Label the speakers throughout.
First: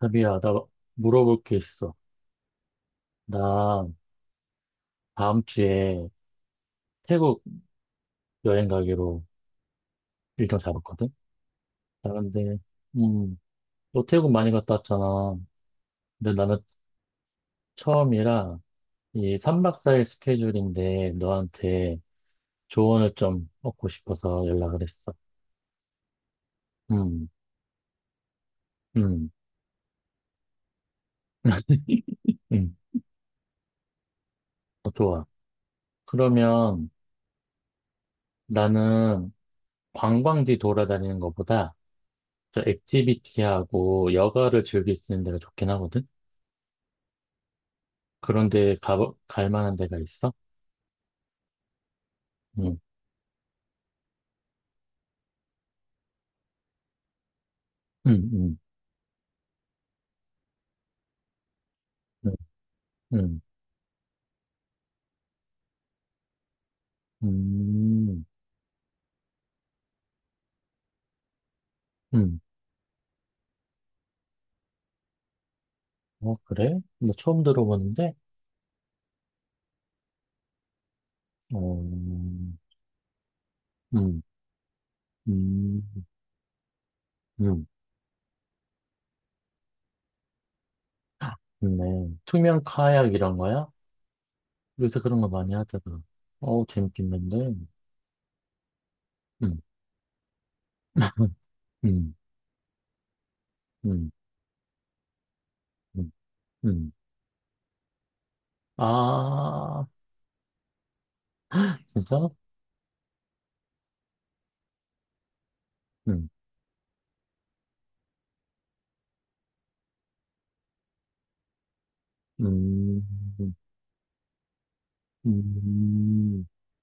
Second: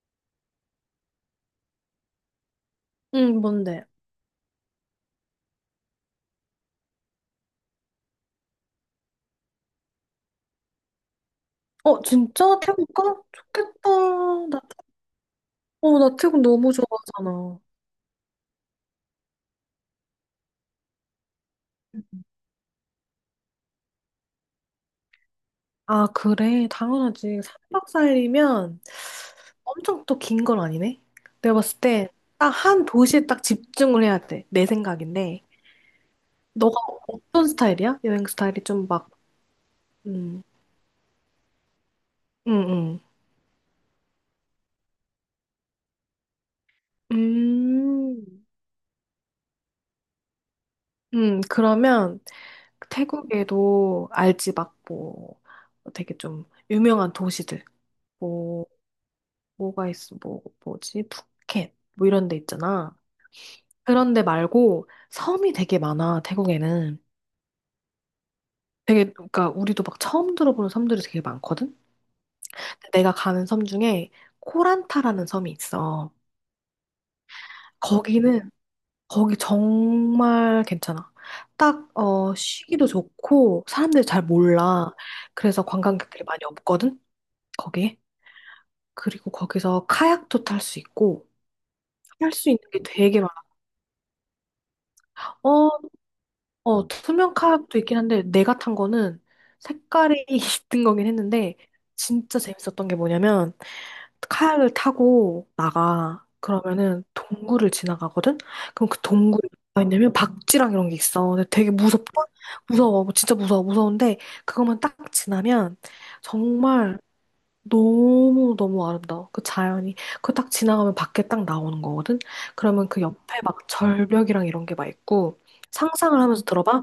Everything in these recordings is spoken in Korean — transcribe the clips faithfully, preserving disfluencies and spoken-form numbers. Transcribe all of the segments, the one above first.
Speaker 1: 자비야, 나 물어볼 게 있어.
Speaker 2: 응, 뭔데?
Speaker 1: 나 다음 주에 태국 여행 가기로 일정 잡았거든?
Speaker 2: 어,
Speaker 1: 나 근데,
Speaker 2: 진짜? 태국 가?
Speaker 1: 음,
Speaker 2: 좋겠다.
Speaker 1: 너 태국 많이
Speaker 2: 나,
Speaker 1: 갔다 왔잖아.
Speaker 2: 어, 나
Speaker 1: 근데
Speaker 2: 태국
Speaker 1: 나는
Speaker 2: 너무 좋아하잖아.
Speaker 1: 처음이라 이 삼 박 사 일 스케줄인데 너한테
Speaker 2: 음.
Speaker 1: 조언을 좀 얻고 싶어서 연락을 했어.
Speaker 2: 아, 그래.
Speaker 1: 음,
Speaker 2: 당연하지. 삼박사일이면
Speaker 1: 음,
Speaker 2: 엄청 또 긴 건 아니네? 내가 봤을 때 딱
Speaker 1: 음,
Speaker 2: 한 도시에 딱 집중을 해야 돼. 내
Speaker 1: 어, 좋아.
Speaker 2: 생각인데. 너가
Speaker 1: 그러면
Speaker 2: 어떤 스타일이야? 여행 스타일이 좀 막,
Speaker 1: 나는
Speaker 2: 음,
Speaker 1: 관광지 돌아다니는 것보다
Speaker 2: 응
Speaker 1: 저
Speaker 2: 응
Speaker 1: 액티비티하고 여가를 즐길 수 있는 데가 좋긴 하거든?
Speaker 2: 음,
Speaker 1: 그런데 가, 갈 만한 데가 있어?
Speaker 2: 음, 그러면
Speaker 1: 응,
Speaker 2: 태국에도 알지, 막 뭐, 되게 좀 유명한 도시들.
Speaker 1: 응, 응,
Speaker 2: 뭐, 뭐가 있어, 뭐, 뭐지? 푸켓, 뭐 이런
Speaker 1: 응,
Speaker 2: 데 있잖아.
Speaker 1: 응,
Speaker 2: 그런 데 말고 섬이 되게 많아, 태국에는.
Speaker 1: 음,
Speaker 2: 되게, 그러니까 우리도 막 처음 들어보는 섬들이 되게 많거든?
Speaker 1: 응.
Speaker 2: 내가 가는 섬 중에 코란타라는 섬이 있어.
Speaker 1: 어, 그래? 나 처음 들어보는데?
Speaker 2: 거기는, 거기 정말 괜찮아.
Speaker 1: 어,
Speaker 2: 딱, 어, 쉬기도 좋고, 사람들이
Speaker 1: 응
Speaker 2: 잘 몰라. 그래서
Speaker 1: 응
Speaker 2: 관광객들이 많이 없거든?
Speaker 1: 응.
Speaker 2: 거기에. 그리고 거기서 카약도 탈 수 있고,
Speaker 1: 좋네.
Speaker 2: 할 수 있는
Speaker 1: 투명
Speaker 2: 게
Speaker 1: 카약
Speaker 2: 되게 많아.
Speaker 1: 이런 거야? 요새 그런 거 많이
Speaker 2: 어,
Speaker 1: 하잖아. 어우,
Speaker 2: 어, 투명
Speaker 1: 재밌겠는데?
Speaker 2: 컵도 있긴 한데 내가 탄 거는
Speaker 1: 응
Speaker 2: 색깔이 있던 거긴 했는데
Speaker 1: 응
Speaker 2: 진짜 재밌었던 게 뭐냐면
Speaker 1: 응
Speaker 2: 카약을 타고
Speaker 1: 응
Speaker 2: 나가
Speaker 1: 응.
Speaker 2: 그러면은 동굴을 지나가거든? 그럼 그 동굴이 뭐가
Speaker 1: 아,
Speaker 2: 있냐면 박쥐랑 이런 게 있어. 근데 되게 무섭다?
Speaker 1: 진짜?
Speaker 2: 무서워. 진짜 무서워. 무서운데 그것만 딱 지나면
Speaker 1: 응.
Speaker 2: 정말 너무 너무 아름다워. 그 자연이 그 딱 지나가면 밖에 딱 나오는 거거든. 그러면
Speaker 1: 음,
Speaker 2: 그 옆에
Speaker 1: 음.
Speaker 2: 막 절벽이랑 이런 게 막 있고 상상을 하면서
Speaker 1: 음.
Speaker 2: 들어봐.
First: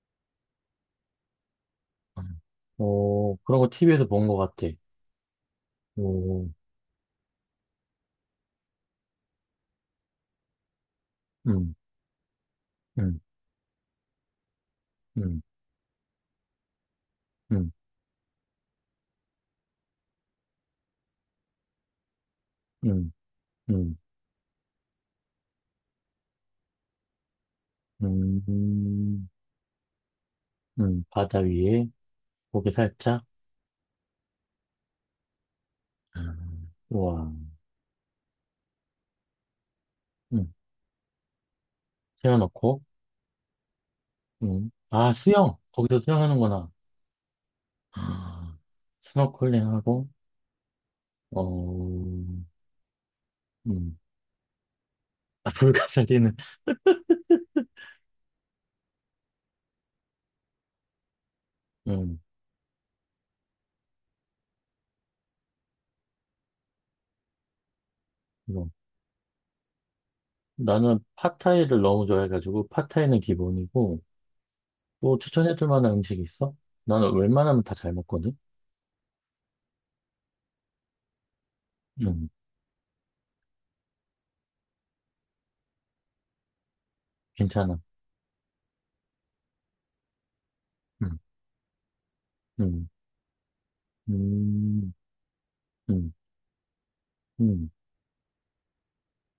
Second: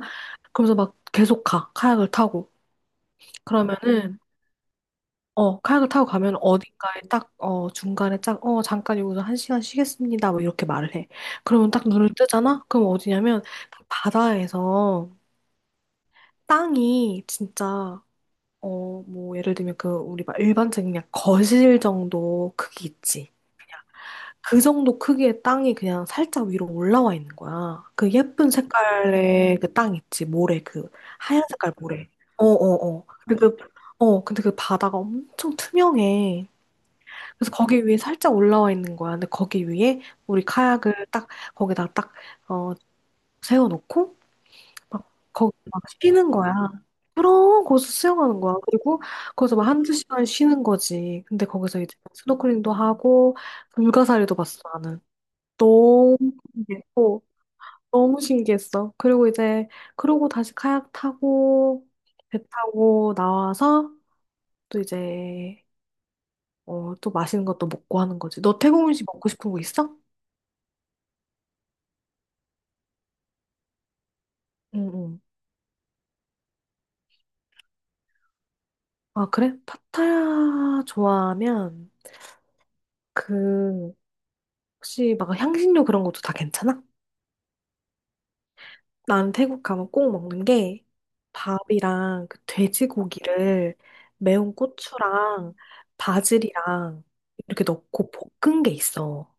Speaker 2: 그러면서 막 계속 가 카약을 타고
Speaker 1: 어, 그런 거 티비에서
Speaker 2: 그러면은
Speaker 1: 본 것 같아.
Speaker 2: 어 카약을 타고 가면
Speaker 1: 오,
Speaker 2: 어딘가에 딱 어 중간에 딱 어 잠깐 여기서 한 시간 쉬겠습니다. 뭐 이렇게 말을 해. 그러면
Speaker 1: 응
Speaker 2: 딱 눈을 뜨잖아. 그럼
Speaker 1: 응
Speaker 2: 어디냐면 그 바다에서
Speaker 1: 음,
Speaker 2: 땅이 진짜
Speaker 1: 음,
Speaker 2: 어 뭐 예를 들면 그 우리 막 일반적인 그냥 거실 정도 크기
Speaker 1: 음,
Speaker 2: 있지.
Speaker 1: 음,
Speaker 2: 그 정도 크기의 땅이 그냥 살짝 위로 올라와 있는 거야. 그 예쁜
Speaker 1: 음,
Speaker 2: 색깔의 그 땅 있지, 모래, 그
Speaker 1: 음, 바다
Speaker 2: 하얀 색깔
Speaker 1: 위에
Speaker 2: 모래. 네. 어,
Speaker 1: 고개
Speaker 2: 어, 어.
Speaker 1: 살짝,
Speaker 2: 근데 그, 어, 근데 그 바다가 엄청 투명해.
Speaker 1: 음, 우와,
Speaker 2: 그래서 거기 위에 살짝 올라와 있는 거야. 근데 거기 위에 우리
Speaker 1: 음,
Speaker 2: 카약을 딱, 거기다 딱, 어,
Speaker 1: 세워놓고,
Speaker 2: 세워놓고,
Speaker 1: 음,
Speaker 2: 막,
Speaker 1: 아,
Speaker 2: 거기
Speaker 1: 수영!
Speaker 2: 막
Speaker 1: 거기서
Speaker 2: 쉬는 거야.
Speaker 1: 수영하는구나.
Speaker 2: 그럼, 거기서 수영하는 거야.
Speaker 1: 아,
Speaker 2: 그리고 거기서 막 한두
Speaker 1: 스노클링하고,
Speaker 2: 시간 쉬는 거지. 근데 거기서 이제
Speaker 1: 어,
Speaker 2: 스노클링도 하고,
Speaker 1: 음,
Speaker 2: 불가사리도 봤어,
Speaker 1: 아,
Speaker 2: 너무
Speaker 1: 불가사리는,
Speaker 2: 신기했고, 너무 신기했어. 그리고 이제, 그러고 다시 카약 타고,
Speaker 1: 음,
Speaker 2: 배 타고 나와서, 또 이제, 어, 또 맛있는 것도 먹고 하는 거지. 너
Speaker 1: 뭐.
Speaker 2: 태국 음식 먹고 싶은 거 있어?
Speaker 1: 나는 팟타이를 너무 좋아해가지고, 팟타이는 기본이고,
Speaker 2: 응,
Speaker 1: 또
Speaker 2: 응.
Speaker 1: 추천해줄 만한 음식 있어? 나는 웬만하면 다 잘 먹거든?
Speaker 2: 아, 그래? 파타야 좋아하면,
Speaker 1: 음,
Speaker 2: 그, 혹시 막 향신료 그런 것도 다 괜찮아?
Speaker 1: 괜찮아.
Speaker 2: 나는 태국 가면 꼭 먹는 게
Speaker 1: 음,
Speaker 2: 밥이랑 그
Speaker 1: 음,
Speaker 2: 돼지고기를 매운
Speaker 1: 음,
Speaker 2: 고추랑
Speaker 1: 음.
Speaker 2: 바질이랑 이렇게
Speaker 1: 음.
Speaker 2: 넣고 볶은 게 있어.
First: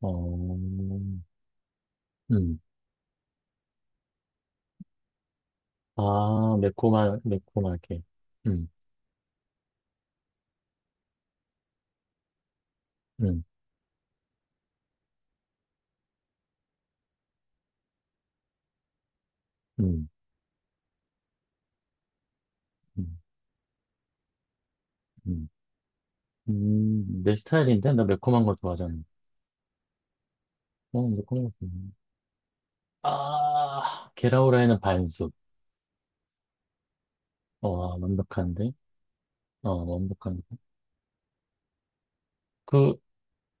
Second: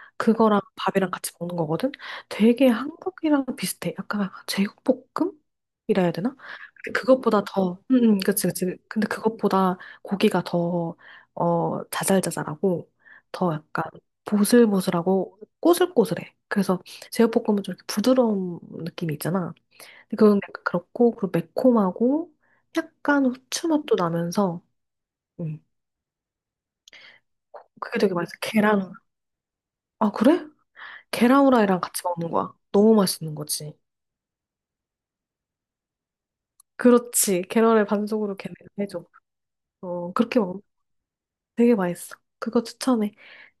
Speaker 1: 어,
Speaker 2: 그거랑 밥이랑 같이 먹는 거거든?
Speaker 1: 음.
Speaker 2: 되게 한국이랑 비슷해. 약간 제육볶음? 이라 해야 되나?
Speaker 1: 아,
Speaker 2: 근데
Speaker 1: 매콤하,
Speaker 2: 그것보다 더, 응,
Speaker 1: 매콤하게.
Speaker 2: 응, 그치,
Speaker 1: 음,
Speaker 2: 그치. 근데 그것보다 고기가 더, 어, 자잘자잘하고,
Speaker 1: 음,
Speaker 2: 더 약간 보슬보슬하고 꼬슬꼬슬해. 그래서 제육볶음은 좀 이렇게 부드러운 느낌이 있잖아.
Speaker 1: 음,
Speaker 2: 그건 약간 그렇고 그리고 매콤하고
Speaker 1: 음,
Speaker 2: 약간 후추 맛도 나면서
Speaker 1: 음.
Speaker 2: 음
Speaker 1: 음, 내 스타일인데?
Speaker 2: 그게
Speaker 1: 나
Speaker 2: 되게 맛있어.
Speaker 1: 매콤한 거
Speaker 2: 계란.
Speaker 1: 좋아하잖아.
Speaker 2: 아, 그래?
Speaker 1: 어, 매콤한
Speaker 2: 계란
Speaker 1: 거 좋아해.
Speaker 2: 후라이랑 같이 먹는 거야. 너무 맛있는 거지.
Speaker 1: 아, 계라우라에는 반숙.
Speaker 2: 그렇지. 계란을
Speaker 1: 어,
Speaker 2: 반숙으로 걔네가
Speaker 1: 완벽한데?
Speaker 2: 해줘.
Speaker 1: 어,
Speaker 2: 어, 그렇게
Speaker 1: 완벽한데?
Speaker 2: 먹으면 되게 맛있어. 그거
Speaker 1: 그,
Speaker 2: 추천해.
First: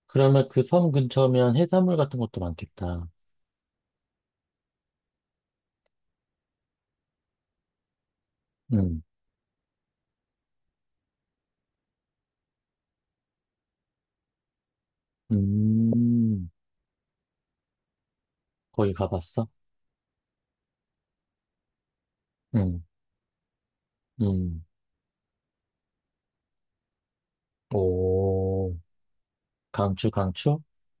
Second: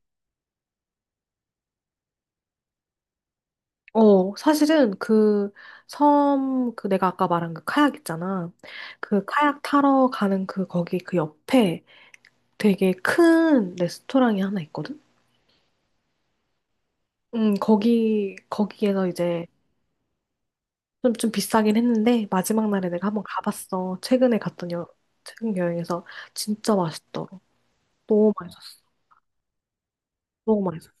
Speaker 1: 그러면 그 섬 근처면 해산물 같은 것도 많겠다.
Speaker 2: 어, 사실은 그 섬, 그 내가 아까 말한 그 카약 있잖아.
Speaker 1: 음,
Speaker 2: 그 카약 타러 가는 그 거기 그 옆에 되게 큰 레스토랑이 하나 있거든?
Speaker 1: 음,
Speaker 2: 음, 거기,
Speaker 1: 거기
Speaker 2: 거기에서 이제
Speaker 1: 가봤어?
Speaker 2: 좀, 좀 비싸긴 했는데 마지막
Speaker 1: 음,
Speaker 2: 날에 내가 한번 가봤어. 최근에
Speaker 1: 음,
Speaker 2: 갔던 여, 최근 여행에서 진짜 맛있더라. 너무
Speaker 1: 오,
Speaker 2: 맛있었어.
Speaker 1: 강추, 강추?
Speaker 2: 너무 맛있었어.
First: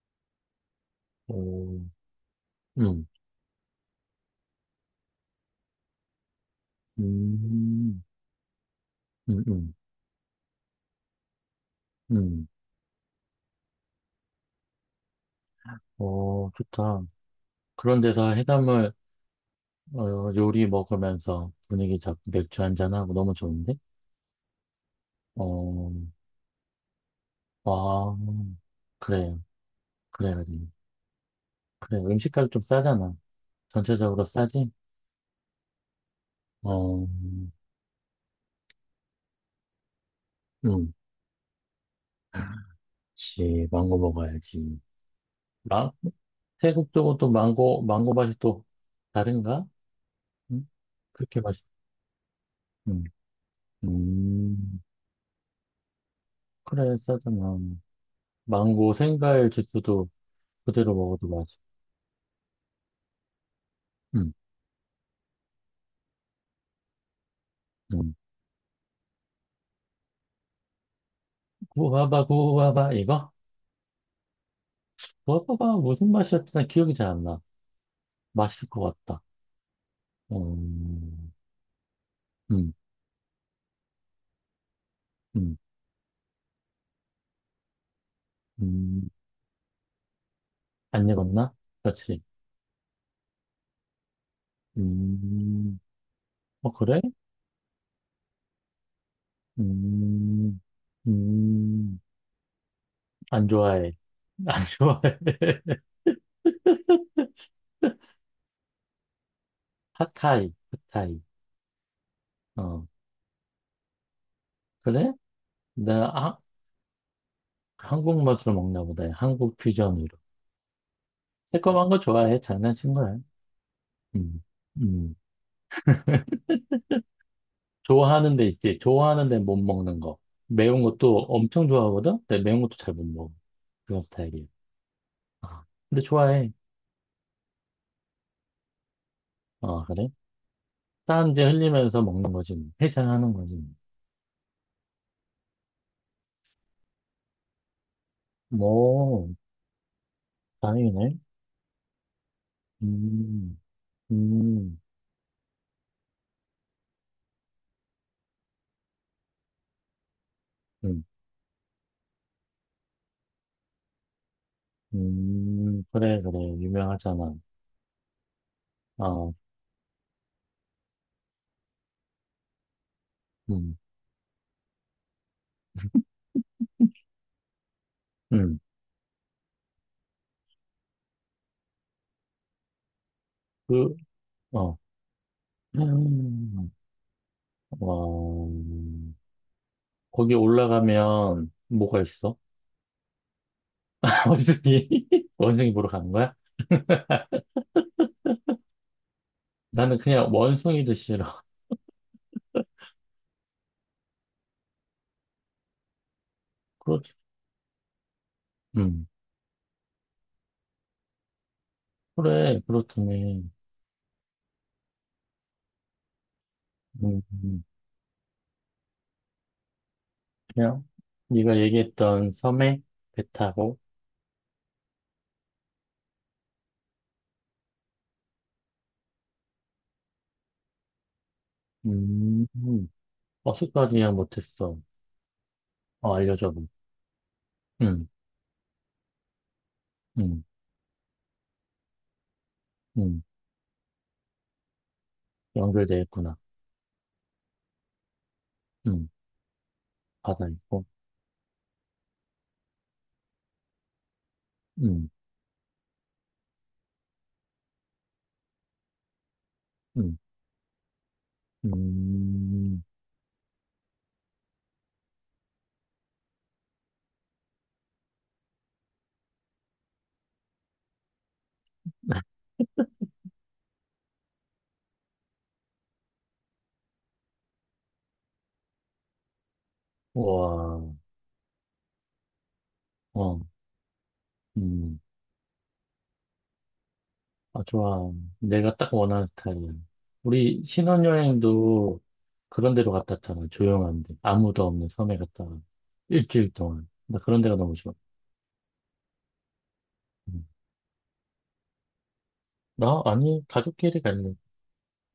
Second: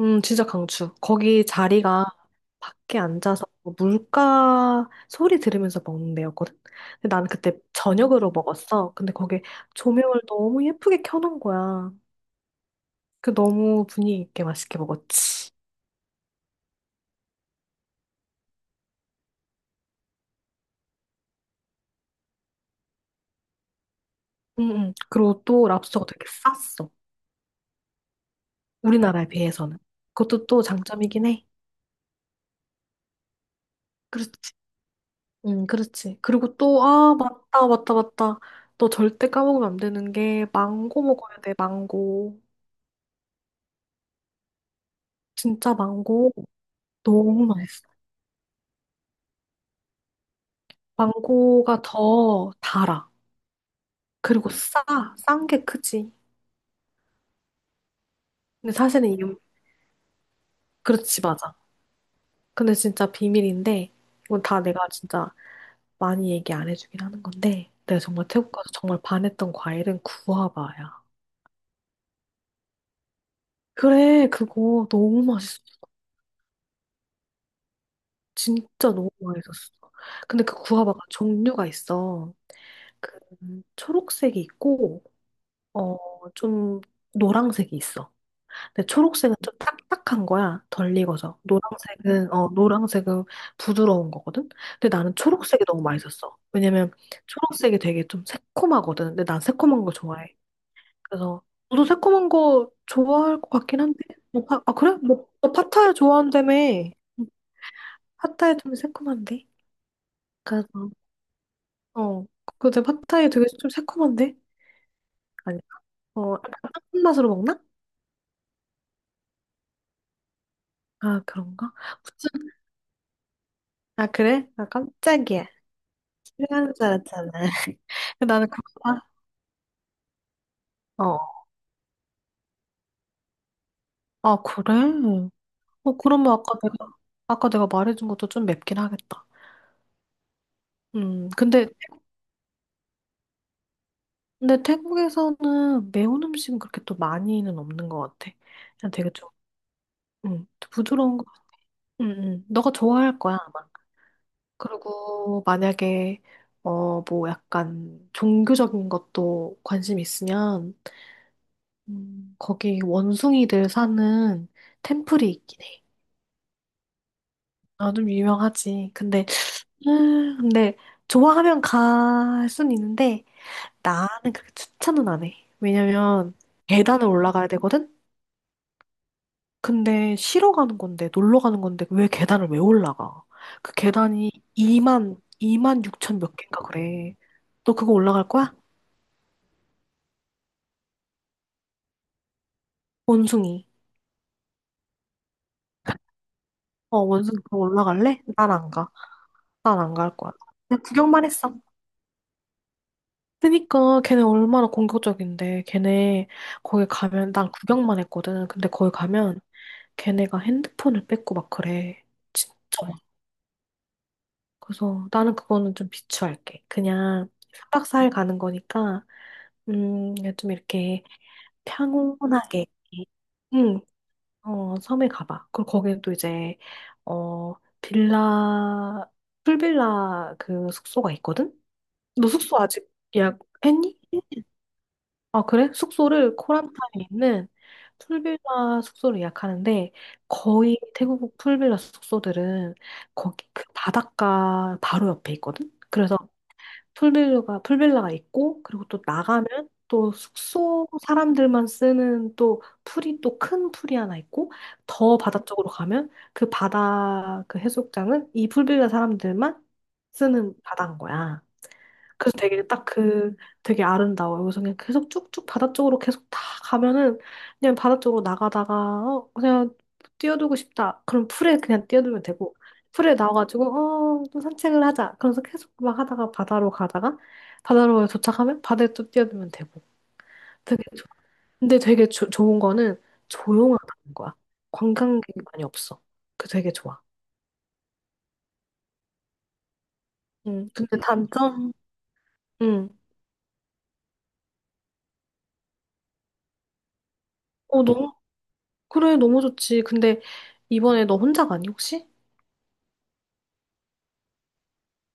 Speaker 2: 음, 진짜 강추. 거기
Speaker 1: 오,
Speaker 2: 자리가 밖에
Speaker 1: 음,
Speaker 2: 앉아서 물가 소리 들으면서 먹는 데였거든. 근데 나는 그때
Speaker 1: 음,
Speaker 2: 저녁으로 먹었어. 근데 거기
Speaker 1: 음, 음.
Speaker 2: 조명을 너무 예쁘게 켜놓은 거야.
Speaker 1: 음,
Speaker 2: 그 너무 분위기 있게 맛있게 먹었지.
Speaker 1: 어, 좋다. 그런 데서 해산물 어, 요리 먹으면서 분위기 잡고 맥주 한 잔하고 너무 좋은데?
Speaker 2: 응, 응. 그리고 또
Speaker 1: 어,
Speaker 2: 랍스터가 되게 쌌어.
Speaker 1: 와,
Speaker 2: 우리나라에
Speaker 1: 그래,
Speaker 2: 비해서는.
Speaker 1: 그래, 그래.
Speaker 2: 그것도 또 장점이긴 해.
Speaker 1: 그래, 음식값 좀 싸잖아. 전체적으로
Speaker 2: 그렇지.
Speaker 1: 싸지?
Speaker 2: 응 그렇지. 그리고 또,
Speaker 1: 어,
Speaker 2: 아, 맞다, 맞다, 맞다. 너 절대 까먹으면 안 되는 게,
Speaker 1: 음,
Speaker 2: 망고 먹어야 돼, 망고.
Speaker 1: 그치. 망고 먹어야지.
Speaker 2: 진짜
Speaker 1: 마,
Speaker 2: 망고.
Speaker 1: 태국 쪽은 또
Speaker 2: 너무
Speaker 1: 망고,
Speaker 2: 맛있어.
Speaker 1: 망고 맛이 또 다른가? 응? 그렇게 맛있,
Speaker 2: 망고가 더
Speaker 1: 음,
Speaker 2: 달아. 그리고
Speaker 1: 음,
Speaker 2: 싸. 싼 게 크지.
Speaker 1: 그래, 싸잖아.
Speaker 2: 근데
Speaker 1: 망고
Speaker 2: 사실은 이건,
Speaker 1: 생과일 주스도 그대로
Speaker 2: 그렇지,
Speaker 1: 먹어도
Speaker 2: 맞아.
Speaker 1: 맛있어.
Speaker 2: 근데 진짜 비밀인데, 이건 다 내가 진짜 많이 얘기 안 해주긴 하는 건데, 내가
Speaker 1: 음.
Speaker 2: 정말 태국 가서 정말 반했던 과일은 구아바야.
Speaker 1: 구워봐, 구워봐, 이거?
Speaker 2: 그래, 그거 너무 맛있어.
Speaker 1: 구워봐봐, 무슨 맛이었지? 나 기억이 잘 안 나.
Speaker 2: 진짜
Speaker 1: 맛있을 것
Speaker 2: 너무
Speaker 1: 같다.
Speaker 2: 맛있었어. 근데 그 구아바가
Speaker 1: 음,
Speaker 2: 종류가 있어.
Speaker 1: 음,
Speaker 2: 그 초록색이 있고
Speaker 1: 음,
Speaker 2: 어 좀 노랑색이 있어. 근데
Speaker 1: 음.
Speaker 2: 초록색은 좀 딱딱한 거야. 덜
Speaker 1: 안
Speaker 2: 익어서.
Speaker 1: 익었나? 그렇지.
Speaker 2: 노랑색은 어 노랑색은 부드러운 거거든. 근데 나는 초록색이
Speaker 1: 음,
Speaker 2: 너무 맛있었어.
Speaker 1: 어,
Speaker 2: 왜냐면
Speaker 1: 그래?
Speaker 2: 초록색이 되게 좀 새콤하거든. 근데 난 새콤한 거 좋아해.
Speaker 1: 음,
Speaker 2: 그래서 너도
Speaker 1: 음,
Speaker 2: 새콤한 거 좋아할
Speaker 1: 안
Speaker 2: 것 같긴
Speaker 1: 좋아해.
Speaker 2: 한데. 너 파, 아 그래?
Speaker 1: 좋아해.
Speaker 2: 너, 너 파타야 좋아한다며. 응, 파타야 좀 새콤한데.
Speaker 1: 핫타이,
Speaker 2: 그래서
Speaker 1: 핫타이.
Speaker 2: 어, 근데
Speaker 1: 어,
Speaker 2: 팟타이 되게 좀 새콤한데?
Speaker 1: 그래?
Speaker 2: 아니,
Speaker 1: 나,
Speaker 2: 어,
Speaker 1: 아,
Speaker 2: 약간 한 맛으로 먹나?
Speaker 1: 한국 맛으로 먹나 보다. 한국 퓨전으로.
Speaker 2: 아, 그런가?
Speaker 1: 새콤한 거
Speaker 2: 무슨,
Speaker 1: 좋아해. 장난친 거야.
Speaker 2: 아,
Speaker 1: 음,
Speaker 2: 그래? 아,
Speaker 1: 음.
Speaker 2: 깜짝이야. 싫어하는 줄 알았잖아. 근데
Speaker 1: 좋아하는 데
Speaker 2: 나는 그
Speaker 1: 있지.
Speaker 2: 거가
Speaker 1: 좋아하는 데 못 먹는 거. 매운
Speaker 2: 어,
Speaker 1: 것도 엄청 좋아하거든? 근데 매운 것도 잘 못 먹어. 그런
Speaker 2: 아,
Speaker 1: 스타일이야.
Speaker 2: 그래?
Speaker 1: 아,
Speaker 2: 어,
Speaker 1: 근데
Speaker 2: 그러면
Speaker 1: 좋아해.
Speaker 2: 아까 내가, 아까 내가 말해준 것도 좀 맵긴 하겠다.
Speaker 1: 아, 그래?
Speaker 2: 음,
Speaker 1: 땀 이제
Speaker 2: 근데,
Speaker 1: 흘리면서 먹는 거지. 뭐. 해장하는 거지.
Speaker 2: 근데 태국에서는 매운 음식은 그렇게 또 많이는 없는 것 같아.
Speaker 1: 뭐,
Speaker 2: 그냥 되게 좀,
Speaker 1: 뭐,
Speaker 2: 음,
Speaker 1: 다행이네.
Speaker 2: 부드러운 거. 음, 음. 너가 좋아할 거야,
Speaker 1: 음,
Speaker 2: 아마.
Speaker 1: 음,
Speaker 2: 그리고 만약에 어 뭐 약간 종교적인 것도 관심 있으면
Speaker 1: 음,
Speaker 2: 음. 거기 원숭이들 사는 템플이 있긴
Speaker 1: 음,
Speaker 2: 해.
Speaker 1: 그래, 그래. 유명하잖아.
Speaker 2: 아, 좀 유명하지. 근데
Speaker 1: 아,
Speaker 2: 음, 근데 좋아하면 갈 순 있는데
Speaker 1: 음,
Speaker 2: 나는 그렇게 추천은 안 해. 왜냐면 계단을 올라가야 되거든.
Speaker 1: 음,
Speaker 2: 근데 쉬러 가는 건데 놀러 가는 건데 왜 계단을 왜 올라가? 그
Speaker 1: 그,
Speaker 2: 계단이
Speaker 1: 어,
Speaker 2: 이만 이만 육천 몇 개인가
Speaker 1: 음,
Speaker 2: 그래. 너 그거
Speaker 1: 와,
Speaker 2: 올라갈 거야?
Speaker 1: 거기 올라가면 뭐가 있어?
Speaker 2: 원숭이.
Speaker 1: 원숭이, 원숭이 보러 가는 거야?
Speaker 2: 어, 원숭이 그 올라갈래? 난 안 가. 난 안
Speaker 1: 나는
Speaker 2: 갈
Speaker 1: 그냥
Speaker 2: 거야. 그냥
Speaker 1: 원숭이도
Speaker 2: 구경만
Speaker 1: 싫어.
Speaker 2: 했어. 그니까 걔네 얼마나 공격적인데. 걔네 거기
Speaker 1: 그렇,
Speaker 2: 가면 난 구경만 했거든. 근데 거기
Speaker 1: 음.
Speaker 2: 가면 걔네가 핸드폰을 뺏고 막 그래. 진짜
Speaker 1: 그래, 그렇다네.
Speaker 2: 그래서 나는 그거는 좀 비추할게.
Speaker 1: 음,
Speaker 2: 그냥
Speaker 1: 음.
Speaker 2: 삼박사일 가는 거니까 음, 좀
Speaker 1: 그냥,
Speaker 2: 이렇게
Speaker 1: 네가 얘기했던
Speaker 2: 평온하게,
Speaker 1: 섬에 배 타고,
Speaker 2: 응, 어, 섬에 가봐. 그리고 거기에 또 이제, 어, 빌라, 풀빌라 그 숙소가 있거든? 너
Speaker 1: 음,
Speaker 2: 숙소
Speaker 1: 음.
Speaker 2: 아직
Speaker 1: 버스까지
Speaker 2: 예약했니?
Speaker 1: 그냥 못했어.
Speaker 2: 아, 그래?
Speaker 1: 어,
Speaker 2: 숙소를
Speaker 1: 알려줘봐.
Speaker 2: 코란타에 있는
Speaker 1: 음,
Speaker 2: 풀빌라 숙소를 예약하는데
Speaker 1: 음,
Speaker 2: 거의 태국 풀빌라 숙소들은
Speaker 1: 음.
Speaker 2: 거기 그 바닷가 바로 옆에 있거든?
Speaker 1: 연결돼
Speaker 2: 그래서
Speaker 1: 있구나.
Speaker 2: 풀빌라가 풀빌라가 있고 그리고 또
Speaker 1: 음,
Speaker 2: 나가면 또
Speaker 1: 바다 있고,
Speaker 2: 숙소 사람들만 쓰는 또 풀이 또 큰 풀이 하나 있고
Speaker 1: 음,
Speaker 2: 더 바다 쪽으로 가면 그 바다 그 해수욕장은 이 풀빌라 사람들만
Speaker 1: 음,
Speaker 2: 쓰는 바다인 거야. 그래서 되게
Speaker 1: 음.
Speaker 2: 딱 그, 되게 아름다워요. 그래서 그냥 계속 쭉쭉 바다 쪽으로 계속 다 가면은 그냥 바다 쪽으로 나가다가 어, 그냥 뛰어들고 싶다. 그럼 풀에 그냥 뛰어들면 되고 풀에 나와가지고 어, 좀 산책을 하자. 그래서 계속 막 하다가 바다로 가다가 바다로 도착하면 바다에 또 뛰어들면 되고
Speaker 1: 와,
Speaker 2: 되게 좋- 근데 되게 조, 좋은 거는
Speaker 1: 어,
Speaker 2: 조용하다는 거야.
Speaker 1: 음.
Speaker 2: 관광객이 많이 없어. 그 되게 좋아.
Speaker 1: 아, 좋아. 내가 딱 원하는 스타일이야. 우리
Speaker 2: 음, 근데 단점,
Speaker 1: 신혼여행도 그런
Speaker 2: 음,
Speaker 1: 데로 갔다 왔잖아. 조용한데. 아무도 없는 섬에 갔다 와. 일주일 동안. 나 그런 데가 너무
Speaker 2: 어,
Speaker 1: 좋아.
Speaker 2: 너무 그래, 너무 좋지. 근데
Speaker 1: 음.
Speaker 2: 이번에 너 혼자 가니, 혹시?
Speaker 1: 나? 아니, 가족끼리 갈래.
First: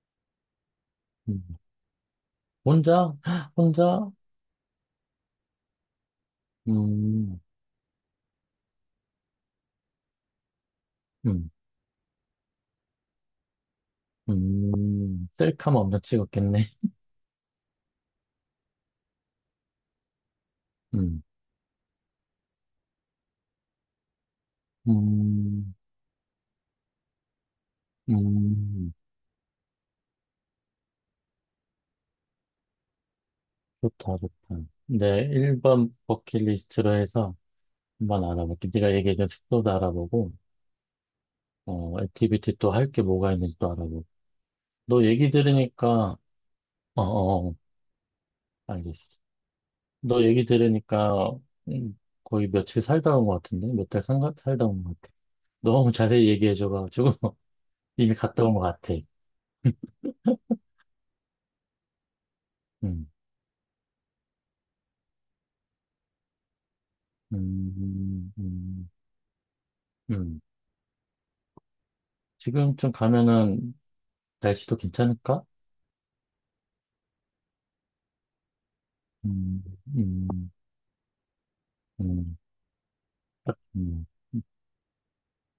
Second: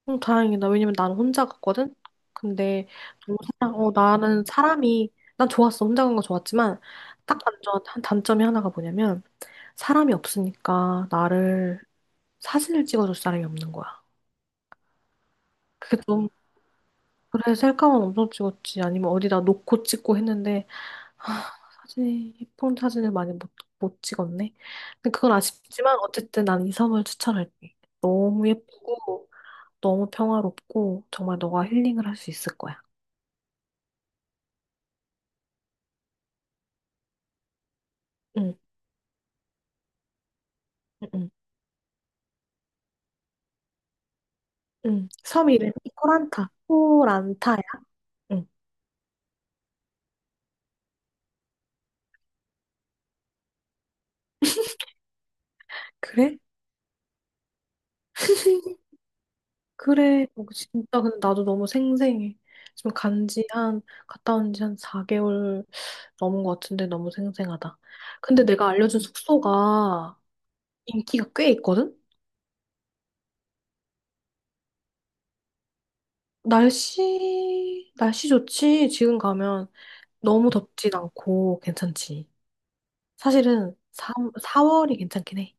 Speaker 2: 응, 다행이다. 왜냐면 나는
Speaker 1: 음.
Speaker 2: 혼자 갔거든? 근데,
Speaker 1: 혼자?
Speaker 2: 너무 사랑- 어,
Speaker 1: 혼자?
Speaker 2: 나는 사람이, 난 좋았어. 혼자 간 거 좋았지만, 딱
Speaker 1: 음,
Speaker 2: 단점, 한 단점이 하나가 뭐냐면, 사람이 없으니까
Speaker 1: 음,
Speaker 2: 나를 사진을 찍어줄 사람이 없는 거야.
Speaker 1: 음. 셀카만
Speaker 2: 그게
Speaker 1: 엄청
Speaker 2: 좀,
Speaker 1: 찍었겠네.
Speaker 2: 그래, 셀카만 엄청 찍었지. 아니면 어디다 놓고 찍고 했는데,
Speaker 1: 음,
Speaker 2: 아, 사진이, 예쁜 사진을 많이 못, 못 찍었네. 근데 그건
Speaker 1: 음,
Speaker 2: 아쉽지만, 어쨌든 난 이 섬을 추천할게. 너무
Speaker 1: 음.
Speaker 2: 예쁘고, 너무 평화롭고 정말 너가 힐링을 할 수 있을 거야.
Speaker 1: 좋다, 좋다. 내 일 번 버킷리스트로 해서 한번
Speaker 2: 응,
Speaker 1: 알아볼게. 네가 얘기해준 숙소도 알아보고.
Speaker 2: 응, 응.
Speaker 1: 어, 액티비티 또 할 게 뭐가 있는지 또 알아보고. 너
Speaker 2: 응.
Speaker 1: 얘기
Speaker 2: 섬 그래. 이름이
Speaker 1: 들으니까,
Speaker 2: 코란타.
Speaker 1: 어, 어, 어,
Speaker 2: 코란타야? 응.
Speaker 1: 알겠어. 너 얘기 들으니까, 음, 거의 며칠 살다 온 것 같은데? 몇 달 살다 온 것 같아. 너무 자세히
Speaker 2: 그래?
Speaker 1: 얘기해줘가지고, 이미 갔다 온 것 같아.
Speaker 2: 그래. 어, 진짜 근데 나도 너무 생생해. 지금
Speaker 1: 음,
Speaker 2: 간지 한 갔다 온지 한 사 개월 넘은 것 같은데 너무 생생하다.
Speaker 1: 음,
Speaker 2: 근데 내가
Speaker 1: 음,
Speaker 2: 알려준 숙소가
Speaker 1: 음.
Speaker 2: 인기가 꽤 있거든?
Speaker 1: 지금쯤 가면은 날씨도 괜찮을까?
Speaker 2: 날씨, 날씨 좋지? 지금
Speaker 1: 음,
Speaker 2: 가면
Speaker 1: 음,
Speaker 2: 너무 덥진 않고 괜찮지.
Speaker 1: 음,
Speaker 2: 사실은
Speaker 1: 음.
Speaker 2: 삼, 사월이 괜찮긴 해.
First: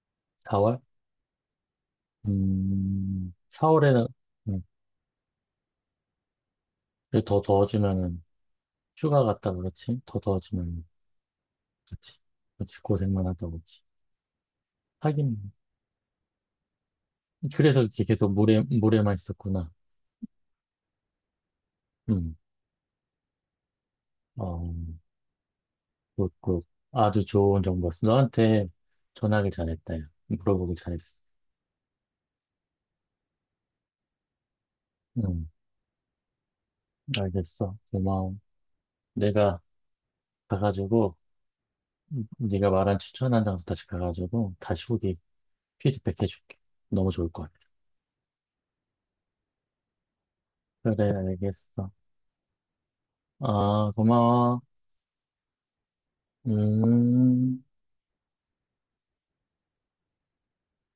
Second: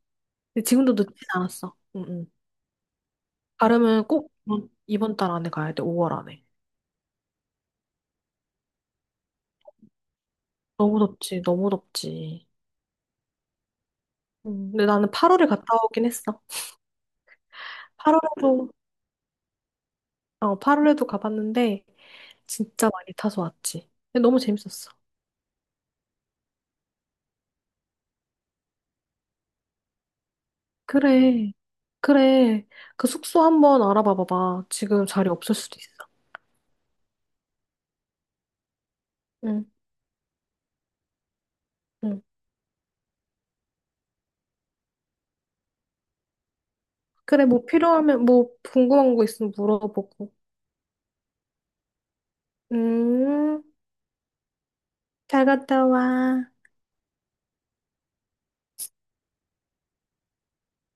Speaker 2: 근데
Speaker 1: 사월?
Speaker 2: 지금도 늦진 않았어. 응, 응.
Speaker 1: 음,
Speaker 2: 가려면
Speaker 1: 사월에는,
Speaker 2: 꼭
Speaker 1: 음,
Speaker 2: 이번, 이번 달 안에 가야 돼, 오월 안에.
Speaker 1: 근데 더 더워지면은, 휴가 갔다 그렇지? 더 더워지면.
Speaker 2: 너무 덥지, 너무
Speaker 1: 그치.
Speaker 2: 덥지.
Speaker 1: 그치. 고생만 하다 오지.
Speaker 2: 음, 근데 나는 팔월에
Speaker 1: 하긴,
Speaker 2: 갔다 오긴 했어.
Speaker 1: 그래서 이렇게 계속 모래,
Speaker 2: 8월에도,
Speaker 1: 모래만 있었구나.
Speaker 2: 어, 8월에도 가봤는데,
Speaker 1: 음,
Speaker 2: 진짜 많이 타서 왔지. 근데 너무
Speaker 1: 어,
Speaker 2: 재밌었어.
Speaker 1: 굿, 굿. 아주 좋은 정보였어. 너한테 전화하길 잘했다. 야. 물어보길 잘했어.
Speaker 2: 그래, 그래. 그 숙소 한번 알아봐 봐봐. 지금 자리
Speaker 1: 음,
Speaker 2: 없을 수도 있어.
Speaker 1: 알겠어. 고마워. 내가
Speaker 2: 응,
Speaker 1: 가가지고,
Speaker 2: 응.
Speaker 1: 음, 네가 말한 추천한 장소 다시 가가지고, 다시 후기 피드백 해줄게. 너무 좋을 것
Speaker 2: 그래,
Speaker 1: 같아.
Speaker 2: 뭐 필요하면, 뭐 궁금한 거 있으면 물어보고.
Speaker 1: 그래, 알겠어.
Speaker 2: 음,
Speaker 1: 아, 고마워.
Speaker 2: 잘 갔다 와.
Speaker 1: 음.